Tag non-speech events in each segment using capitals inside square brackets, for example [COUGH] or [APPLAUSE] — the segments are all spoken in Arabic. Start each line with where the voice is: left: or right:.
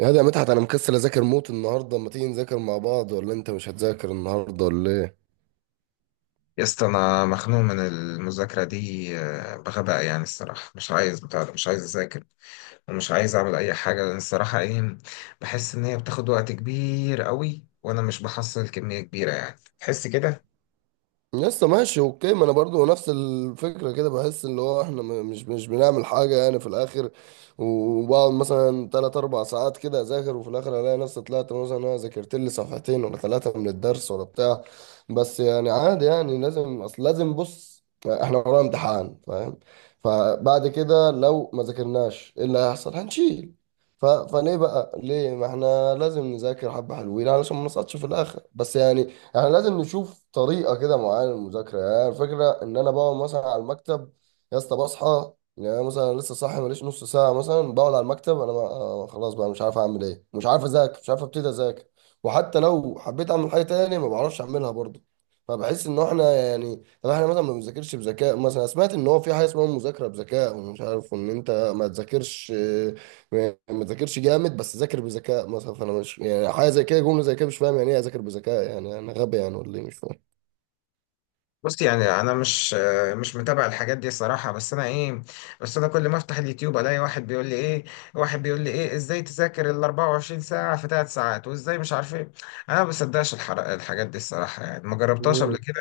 right: يا ده، يا مدحت، انا مكسل اذاكر موت النهارده، ما تيجي نذاكر مع بعض؟ ولا انت مش هتذاكر النهارده ولا ايه؟
left: يا اسطى انا مخنوق من المذاكره دي، بغباء يعني. الصراحه مش عايز بتاع ده، مش عايز اذاكر ومش عايز اعمل اي حاجه، لان الصراحه ايه؟ بحس ان هي بتاخد وقت كبير قوي وانا مش بحصل كميه كبيره. يعني تحس كده.
right: لسه ماشي. اوكي، ما انا برضو نفس الفكره كده، بحس اللي هو احنا مش بنعمل حاجه يعني في الاخر. وبقعد مثلا 3 4 ساعات كده اذاكر، وفي الاخر الاقي نفسي طلعت مثلا انا ذاكرت لي صفحتين ولا ثلاثه من الدرس ولا بتاع. بس يعني عادي، يعني لازم، اصل لازم، بص احنا ورانا امتحان، فاهم؟ فبعد كده لو ما ذاكرناش ايه اللي هيحصل؟ هنشيل. ف... فليه بقى؟ ليه، ما احنا لازم نذاكر حبه حلوين علشان ما نسقطش في الاخر، بس يعني. احنا لازم نشوف طريقه كده معينه للمذاكره، يعني الفكره ان انا بقعد مثلا على المكتب. يا اسطى، بصحى يعني أنا مثلا لسه صاحي، ماليش نص ساعه مثلا بقعد على المكتب، انا ما خلاص بقى مش عارف اعمل ايه، مش عارف اذاكر، مش عارف ابتدي اذاكر. وحتى لو حبيت اعمل حاجه تاني ما بعرفش اعملها برضه. فبحس ان احنا يعني، طب احنا مثلا ما بنذاكرش بذكاء. مثلا سمعت ان هو في حاجه اسمها مذاكره بذكاء، ومش عارف ان انت ما تذاكرش. يعني ما ذاكرش جامد بس ذاكر بذكاء مثلا. فانا مش يعني، حاجه زي كده، جمله زي كده مش فاهم يعني ايه اذاكر بذكاء. يعني انا غبي يعني ولا ايه؟ مش فاهم.
left: بص، يعني انا مش مش متابع الحاجات دي الصراحه، بس انا ايه؟ بس انا كل ما افتح اليوتيوب الاقي واحد بيقول لي ايه، واحد بيقول لي ايه ازاي تذاكر ال 24 ساعه في 3 ساعات، وازاي مش عارف ايه. انا ما بصدقش الحاجات دي الصراحه، يعني ما جربتهاش قبل
right: مم.
left: كده.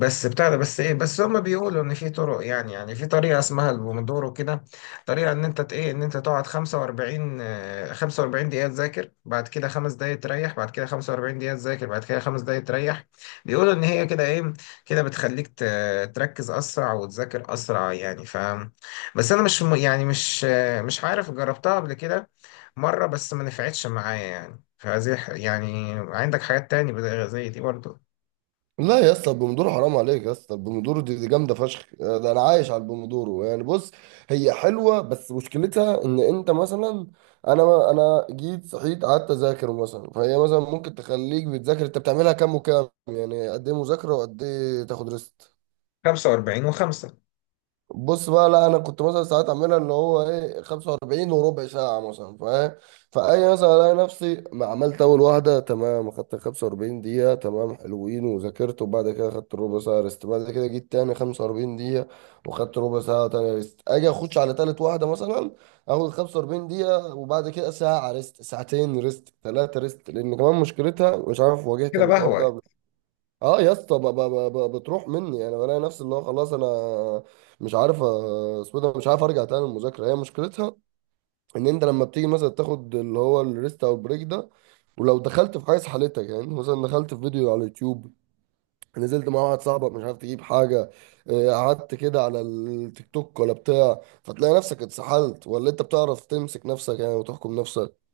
left: بس بتاع ده، بس ايه، بس هما بيقولوا ان في طرق. يعني في طريقه اسمها البومودورو كده. طريقه ان انت ايه، ان انت تقعد 45، 45 دقيقه تذاكر، بعد كده خمس دقائق تريح، بعد كده 45 دقيقه تذاكر، بعد كده خمس دقائق تريح. بيقولوا ان هي كده ايه، كده بتخليك تركز اسرع وتذاكر اسرع. يعني ف، بس انا مش م- يعني مش، مش عارف، جربتها قبل كده مره بس ما نفعتش معايا. يعني فزي يعني. عندك حاجات تاني زي دي برضه؟
right: لا يا اسطى، البومودورو حرام عليك يا اسطى، البومودورو دي جامده فشخ، ده انا عايش على البومودورو يعني. بص، هي حلوه بس مشكلتها ان انت مثلا. انا جيت صحيت قعدت اذاكر مثلا، فهي مثلا ممكن تخليك بتذاكر. انت بتعملها كام وكام يعني؟ قد ايه مذاكره وقد ايه تاخد ريست؟
left: 45 و5؟
right: بص بقى، لا انا كنت مثلا ساعات اعملها اللي هو ايه، 45 وربع ساعه مثلا، فاهم؟ فاي مثلا الاقي نفسي ما عملت اول واحده تمام، اخدت 45 دقيقه تمام، حلوين، وذاكرت، وبعد كده اخدت ربع ساعه ريست، بعد كده جيت تاني 45 دقيقه. واخدت ربع ساعه تاني ريست، اجي اخش على تالت واحده مثلا. اخد 45 دقيقه، وبعد كده ساعه ريست، ساعتين ريست، ثلاثه ريست، لان كمان مشكلتها، مش عارف واجهت
left: كده بقى
right: الحوار
left: هو.
right: ده. اه يا اسطى، بتروح مني، انا بلاقي نفسي اللي هو خلاص انا. مش عارف اسمه إيه ده؟ مش عارف ارجع تاني. المذاكره هي مشكلتها ان انت لما بتيجي مثلا تاخد اللي هو الريست او البريك ده، ولو دخلت في حاجه سحلتك، يعني مثلا دخلت في فيديو على اليوتيوب، نزلت مع واحد صاحبك مش عارف تجيب حاجه، قعدت كده على التيك توك ولا بتاع، فتلاقي نفسك اتسحلت، ولا انت بتعرف تمسك نفسك يعني وتحكم نفسك.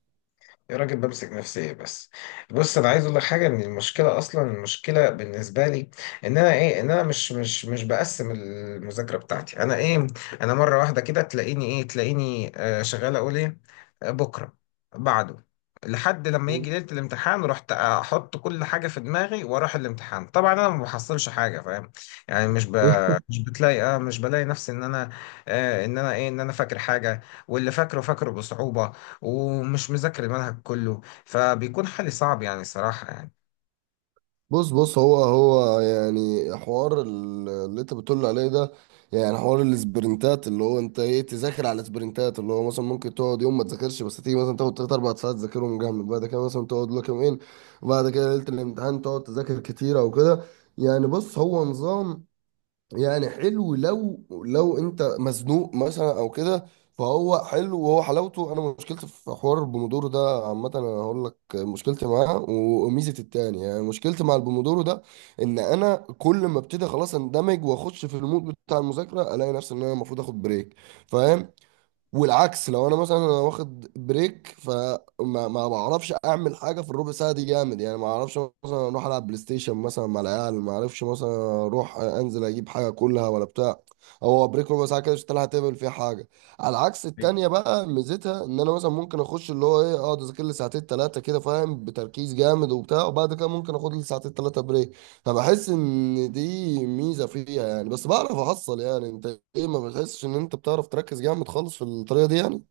left: يا راجل، بمسك نفسي إيه بس؟ بص، انا عايز اقول لك حاجه. ان المشكله اصلا، المشكله بالنسبه لي، ان انا ايه، ان انا مش بقسم المذاكره بتاعتي. انا ايه، انا مره واحده كده تلاقيني ايه، تلاقيني آه شغال اقول ايه، بكره، بعده، لحد لما يجي ليله
right: [LAUGHS]
left: الامتحان، رحت احط كل حاجه في دماغي واروح الامتحان. طبعا انا ما بحصلش حاجه، فاهم؟ يعني مش بتلاقي اه، مش بلاقي نفسي ان انا آه، ان انا ايه، ان انا فاكر حاجه، واللي فاكره فاكره بصعوبه، ومش مذاكر المنهج كله. فبيكون حالي صعب يعني، صراحة يعني.
right: بص بص، هو يعني حوار اللي انت بتقول عليه ده، يعني حوار السبرنتات، اللي هو انت ايه تذاكر على السبرنتات، اللي هو مثلا ممكن تقعد يوم ما تذاكرش، بس تيجي مثلا تاخد تلات اربع ساعات تذاكرهم جامد، بعد كده مثلا تقعد لك يومين، وبعد كده ليلة الامتحان تقعد تذاكر كتير او كده. يعني بص، هو نظام، يعني حلو لو، لو انت مزنوق مثلا او كده. فهو حلو، وهو حلاوته. انا مشكلتي في حوار البومودورو ده عامه، انا هقول لك مشكلتي معاه وميزه التاني. يعني مشكلتي مع البومودورو ده ان انا كل ما ابتدي خلاص اندمج واخش في المود بتاع المذاكره، الاقي نفسي ان انا المفروض اخد بريك، فاهم؟ والعكس، لو انا مثلا انا واخد بريك فما ما بعرفش اعمل حاجه في الربع ساعه دي جامد، يعني ما اعرفش. مثلا اروح العب بلاي ستيشن مثلا مع العيال، ما اعرفش مثلا اروح انزل اجيب حاجه كلها ولا بتاع. هو بريك ربع ساعه كده، مش هتلحق تعمل فيها حاجه. على العكس التانيه بقى، ميزتها ان انا مثلا ممكن اخش اللي هو ايه، اقعد اذاكر لي ساعتين ثلاثه كده، فاهم، بتركيز جامد وبتاع، وبعد كده ممكن اخد لي ساعتين ثلاثه بريك. فبحس ان دي ميزه فيها يعني، بس بعرف احصل يعني. انت، ايه، ما بتحسش ان انت بتعرف تركز جامد خالص في الطريقه دي يعني؟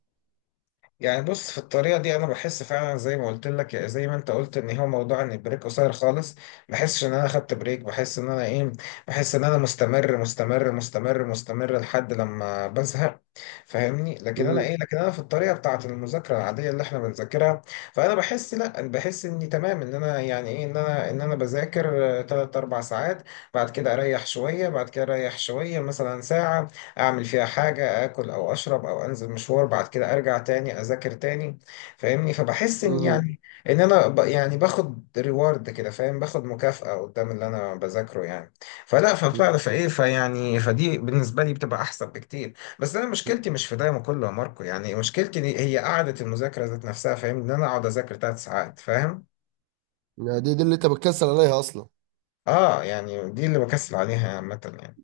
left: يعني بص، في الطريقة دي أنا بحس فعلا زي ما قلت لك، يعني زي ما أنت قلت، إن هو موضوع إن البريك قصير خالص. بحسش إن أنا خدت بريك، بحس إن أنا إيه، بحس إن أنا مستمر لحد لما بزهق. فاهمني؟ لكن أنا
right: امم.
left: إيه، لكن أنا في الطريقة بتاعة المذاكرة العادية اللي إحنا بنذاكرها، فأنا بحس لأ، بحس إني تمام، إن أنا يعني إيه، إن أنا، إن أنا بذاكر تلات أربع ساعات، بعد كده أريح شوية، بعد كده أريح شوية مثلا ساعة، اعمل فيها حاجة، اكل او اشرب او انزل مشوار، بعد كده ارجع تاني اذاكر تاني. فاهمني؟ فبحس ان
right: امم
left: يعني ان انا ب، يعني باخد ريورد كده، فاهم؟ باخد مكافأة قدام اللي انا بذاكره يعني. فلا، فبتعرف، فايه، فيعني، فدي بالنسبة لي بتبقى احسن بكتير. بس انا مشكلتي مش في ده كله يا ماركو. يعني مشكلتي دي هي قعدة المذاكرة ذات نفسها، فاهم؟ ان انا اقعد اذاكر ثلاث ساعات، فاهم؟
right: يعني دي اللي انت بتكسل عليها اصلا؟
left: اه يعني دي اللي بكسل عليها عامة يعني.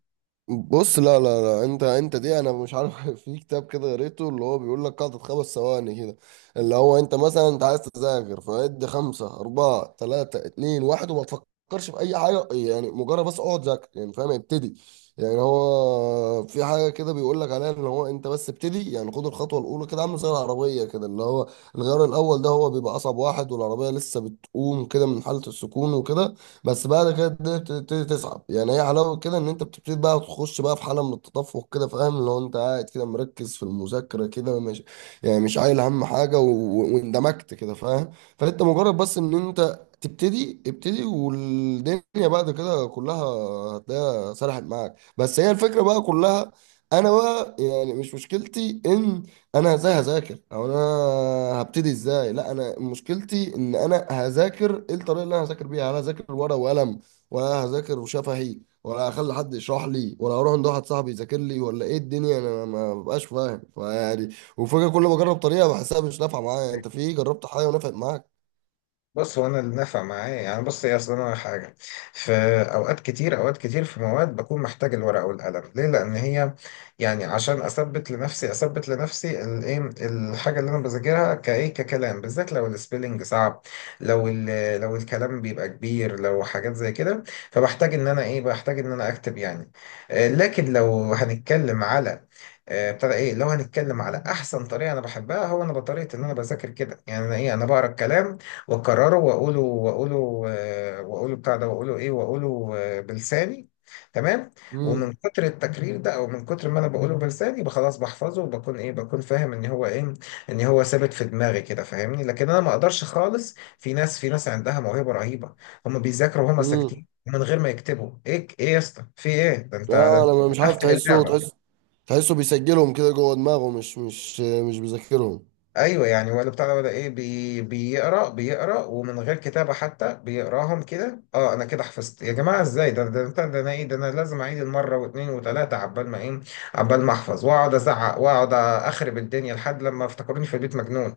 right: بص، لا لا لا، انت دي انا مش عارف. [LAUGHS] في كتاب كده قريته اللي هو بيقول لك قاعدة خمس ثواني كده، اللي هو انت مثلا انت عايز تذاكر فادي خمسة أربعة ثلاثة اتنين واحد، وما تفكرش في أي حاجة يعني، مجرد بس اقعد ذاكر يعني، فاهم، ابتدي. يعني هو في حاجة كده بيقول لك عليها اللي هو انت بس ابتدي، يعني خد الخطوة الأولى كده، عامل زي العربية كده اللي هو الغيار الأول ده هو بيبقى أصعب واحد، والعربية لسه بتقوم كده من حالة السكون وكده. بس بعد كده الدنيا بتبتدي تصعب، يعني هي حلاوه كده ان انت بتبتدي بقى تخش بقى في حاله من التدفق كده، فاهم؟ لو انت قاعد كده مركز في المذاكره كده، مش يعني مش عايل هم حاجه واندمجت كده، فاهم؟ فانت مجرد بس ان انت تبتدي ابتدي، والدنيا بعد كده كلها هتلاقيها سرحت معاك، بس هي الفكره بقى كلها. انا بقى يعني مش مشكلتي ان انا ازاي هذاكر، او انا هبتدي ازاي. لا، انا مشكلتي ان انا هذاكر ايه، الطريقه اللي انا هذاكر بيها، هل هذاكر ورقه وقلم ولا هذاكر شفهي، ولا هخلي حد يشرح لي، ولا هروح عند واحد صاحبي يذاكر لي، ولا ايه الدنيا؟ انا ما ببقاش فاهم فيعني. وفجاه كل ما اجرب طريقه بحسها مش نافعه معايا. انت، في جربت حاجه ونفعت معاك؟
left: بص، هو انا اللي نفع معايا، يعني بص يا اصل، انا حاجه، في اوقات كتير، اوقات كتير في مواد بكون محتاج الورقه والقلم. ليه؟ لان هي، يعني عشان اثبت لنفسي، اثبت لنفسي الايه، الحاجه اللي انا بذاكرها كايه، ككلام، بالذات لو السبيلنج صعب، لو الكلام بيبقى كبير، لو حاجات زي كده، فبحتاج ان انا ايه، بحتاج ان انا اكتب يعني. لكن لو هنتكلم على ابتدى ايه، لو هنتكلم على احسن طريقه انا بحبها، هو انا بطريقه ان انا بذاكر كده. يعني انا ايه، انا بقرا الكلام واكرره واقوله، واقوله بتاع ده، واقوله ايه، واقوله بلساني. تمام. ومن
right: امم.
left: كتر التكرير ده، او من كتر ما انا بقوله بلساني، يبقى خلاص بحفظه، وبكون ايه، بكون فاهم ان هو ايه، ان هو ثابت في دماغي كده. فاهمني؟ لكن انا ما اقدرش خالص. في ناس، في ناس عندها موهبة رهيبة، هم بيذاكروا وهم
right: امم.
left: ساكتين من غير ما يكتبوا ايه. ايه يا اسطى، في ايه ده؟ انت ده،
right: اه،
left: انت
right: لما مش عارف
left: بتقفل
right: تحسه، تحس
left: اللعبة!
right: تحسه بيسجلهم كده جوه دماغه، مش بيذاكرهم.
left: ايوه يعني، ولا بتاع ده، ولا ايه؟ بي بيقرا، بيقرا ومن غير كتابه حتى بيقراهم كده. اه، انا كده حفظت يا جماعه؟ ازاي ده؟ ده انا ايه، ده انا لازم اعيد المره واثنين وثلاثه عبال ما ايه، عبال ما احفظ، واقعد ازعق واقعد اخرب الدنيا لحد لما افتكروني في البيت مجنون.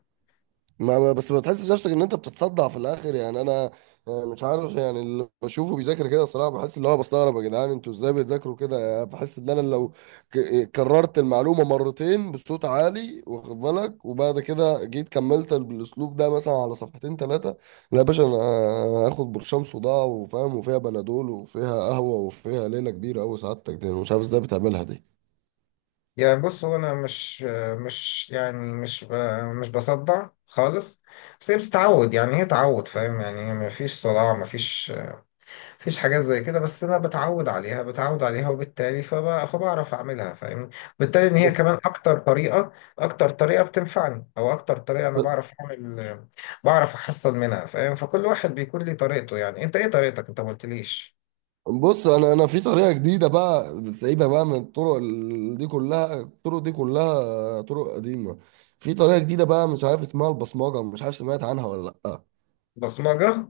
right: بس ما تحسش نفسك ان انت بتتصدع في الاخر يعني؟ انا مش عارف يعني. اللي بشوفه بيذاكر كده الصراحه، بحس اللي هو بستغرب، يا جدعان انتوا ازاي بتذاكروا كده يعني؟ بحس ان انا لو كررت المعلومه مرتين بصوت عالي، واخد بالك، وبعد كده جيت كملت بالاسلوب ده مثلا على صفحتين ثلاثه، لا يا باشا، انا هاخد برشام صداع وفاهم وفيها بنادول وفيها قهوه وفيها ليله كبيره قوي. سعادتك دي أنا مش عارف ازاي بتعملها دي.
left: يعني بص، هو انا مش، مش يعني مش، مش بصدع خالص. بس هي بتتعود، يعني هي تعود، فاهم؟ يعني ما فيش صداع، ما فيش مفيش حاجات زي كده. بس انا بتعود عليها، بتعود عليها، وبالتالي فبعرف اعملها، فاهمني؟ وبالتالي ان هي
right: بس
left: كمان اكتر طريقه، اكتر طريقه بتنفعني، او اكتر طريقه انا بعرف اعمل، بعرف احصل منها، فاهم؟ فكل واحد بيكون ليه طريقته. يعني انت ايه طريقتك؟ انت ما قلتليش.
right: بص، انا في طريقه جديده بقى، سايبه بقى من الطرق دي كلها، الطرق دي كلها طرق قديمه. في طريقه جديده بقى مش عارف اسمها البصمجه، مش عارف سمعت عنها ولا لا.
left: بصمجه؟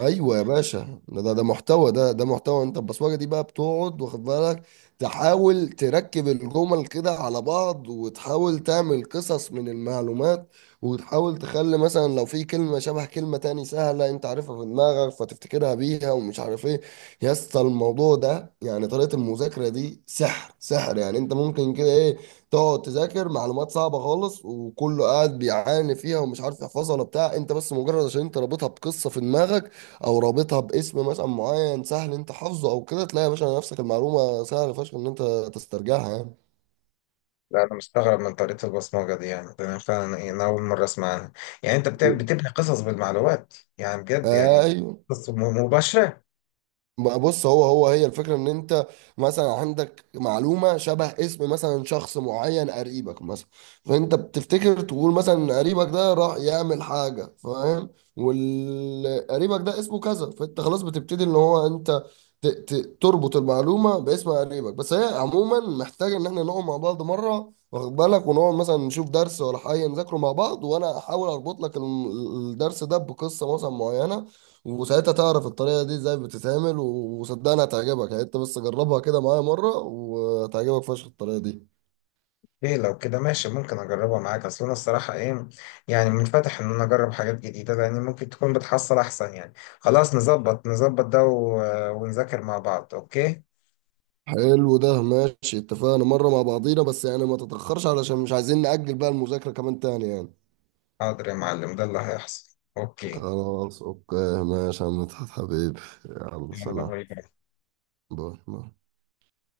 right: ايوه يا باشا، ده محتوى، ده محتوى. انت البصمجه دي بقى بتقعد، واخد بالك، تحاول تركب الجمل كده على بعض، وتحاول تعمل قصص من المعلومات، وتحاول تخلي مثلا لو في كلمه شبه كلمه تاني سهله انت عارفها في دماغك فتفتكرها بيها، ومش عارف ايه. يا اسطى، الموضوع ده يعني طريقه المذاكره دي سحر سحر، يعني انت ممكن كده ايه، تقعد تذاكر معلومات صعبه خالص وكله قاعد بيعاني فيها ومش عارف يحفظها ولا بتاع، انت بس مجرد عشان انت رابطها بقصه في دماغك، او رابطها باسم مثلا معين سهل انت حفظه او كده، تلاقي يا باشا نفسك المعلومه سهل فشخ ان انت تسترجعها يعني.
left: لا، انا مستغرب من طريقه البصمجه دي يعني. ده انا فعلا انا اول مره اسمع عنها. يعني انت بتبني قصص بالمعلومات يعني، بجد يعني؟
right: ايوه،
left: قصص مباشره؟
right: ما بص، هو هي الفكرة ان انت مثلا عندك معلومة شبه اسم مثلا شخص معين قريبك مثلا، فانت بتفتكر تقول مثلا إن قريبك ده راح يعمل حاجة، فاهم؟ والقريبك ده اسمه كذا، فانت خلاص بتبتدي ان هو انت تربط المعلومة باسم قريبك. بس هي عموما محتاجة ان احنا نقعد مع بعض مرة، واخد بالك، ونقعد مثلا نشوف درس ولا حاجة نذاكره مع بعض، وانا احاول اربط لك الدرس ده بقصة مثلا معينة، وساعتها تعرف الطريقة دي ازاي بتتعمل وصدقني هتعجبك، يعني انت بس جربها كده معايا مرة، وهتعجبك فشخ الطريقة دي.
left: ايه لو كده ماشي، ممكن اجربها معاك. اصل انا الصراحه ايه، يعني منفتح ان انا اجرب حاجات جديده، لان ممكن تكون بتحصل احسن يعني. خلاص، نظبط ده و... ونذاكر مع بعض. اوكي؟
right: حلو، ده ماشي، اتفقنا مرة مع بعضينا، بس يعني ما تتأخرش علشان مش عايزين نأجل بقى المذاكرة كمان تاني يعني.
left: حاضر يا معلم، ده اللي هيحصل. اوكي.
right: خلاص، اوكي، ماشي يا مدحت حبيبي، يلا
left: يلا،
right: سلام،
left: باي باي.
right: باي باي.